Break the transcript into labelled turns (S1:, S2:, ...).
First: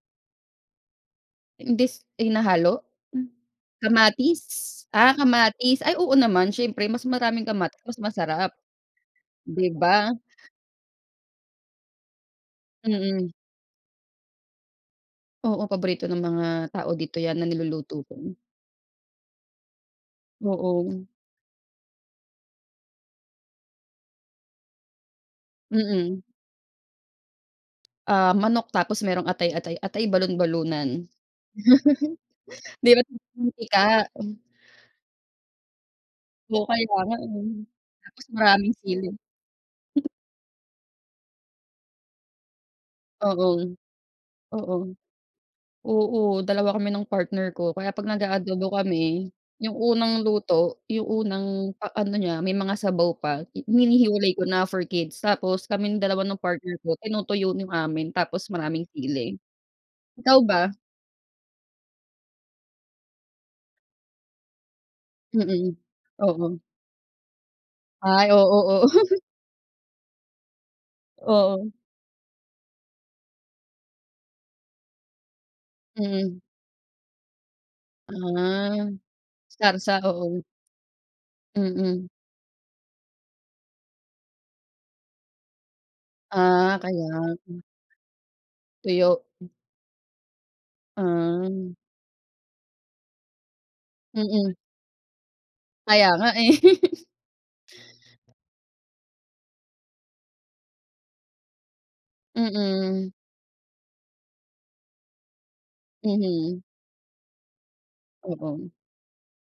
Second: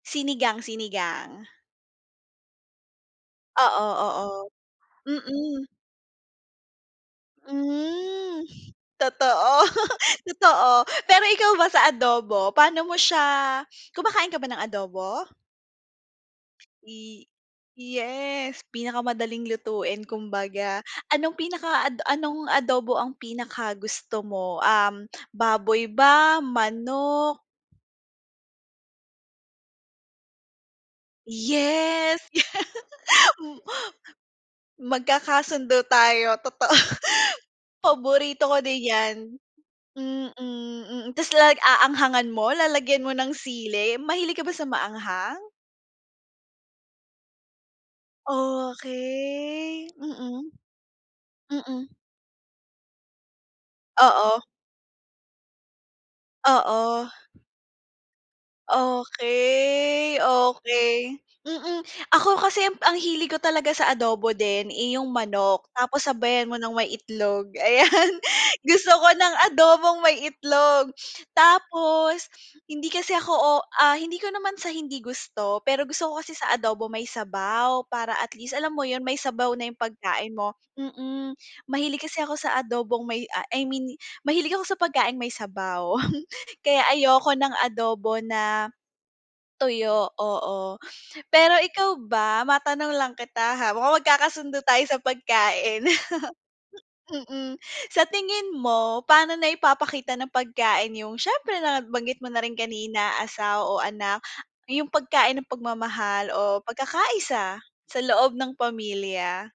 S1: Sinigang, sinigang.
S2: Imbis hinahalo? Hmm,
S1: Oo,
S2: kamatis?
S1: oo.
S2: Ah,
S1: Mm.
S2: kamatis, ay oo naman siyempre, mas maraming kamatis mas
S1: Hmm,
S2: masarap,
S1: totoo,
S2: 'di ba?
S1: totoo. Pero ikaw ba sa adobo, paano mo
S2: Mm.
S1: siya kumakain ka ba ng adobo?
S2: Oo, paborito ng mga tao dito
S1: Pi
S2: yan na niluluto ko.
S1: yes, pinakamadaling lutuin kumbaga.
S2: Oo.
S1: Anong pinaka ad anong adobo ang pinakagusto mo, um, baboy
S2: Mm.
S1: ba, manok?
S2: Ah, manok, tapos merong atay-atay, atay balun-balunan.
S1: Yes.
S2: 'Di ba't [unintelligible]
S1: Hmm.
S2: mantika.
S1: Magkakasundo tayo,
S2: Oo,
S1: totoo.
S2: kaya nga, eh, tapos
S1: Paborito ko
S2: maraming
S1: din
S2: sili.
S1: yan. Mm, mm, tas lag aanghangan mo, lalagyan mo ng
S2: Oo.
S1: sili, mahilig ka ba sa
S2: Oo.
S1: maanghang?
S2: Oo, dalawa kami ng partner ko. Kaya 'pag nag-a-adobo kami, yung
S1: Okey.
S2: unang
S1: Mm.
S2: luto, yung unang pa
S1: Mm.
S2: ano niya, may mga sabaw pa, i hinihiwalay
S1: Oo.
S2: ko na for kids, tapos kaming dalawa ng partner ko,
S1: Oo.
S2: tinutuyo no'ng amin, tapos maraming sili.
S1: Okey,
S2: Ikaw ba?
S1: okey. Mm, ako kasi, ang hilig ko talaga sa adobo din, eh, 'yong manok,
S2: Mm.
S1: tapos sabayan mo
S2: Oo.
S1: ng may itlog, ayan.
S2: Ay, oo, oo.
S1: Gusto ko ng adobong may itlog,
S2: Oo.
S1: tapos hindi kasi ako, o ah, hindi ko naman sa hindi gusto, pero gusto ko kasi
S2: Mm.
S1: sa adobo may sabaw. Para, at least, alam mo
S2: Ah,
S1: yun, may sabaw na yung
S2: sarsa,
S1: pagkain
S2: oo.
S1: mo, mm. Mahilig
S2: Mm.
S1: kasi ako sa adobong may ah, I mean, mahilig ako sa pagkaing may sabaw,
S2: Ah,
S1: kaya
S2: kaya.
S1: ayoko ng
S2: Hmm.
S1: adobo na,
S2: Tuyo. Hmm.
S1: tuyo, oo. Pero
S2: Ay.
S1: ikaw ba, matanong lang kita ha, mukha
S2: Mm.
S1: magkakasundo tayo sa pagkain.
S2: Kaya nga, eh.
S1: Mm, sa tingin mo, pa'no naipapakita ng pagkain, yung, siyempre nabanggit mo na rin
S2: Mm.
S1: kanina, asawa o anak, yung pagkain ng pagmamahal
S2: Mhm.
S1: o pagkakaisa sa loob ng
S2: Oo.
S1: pamilya?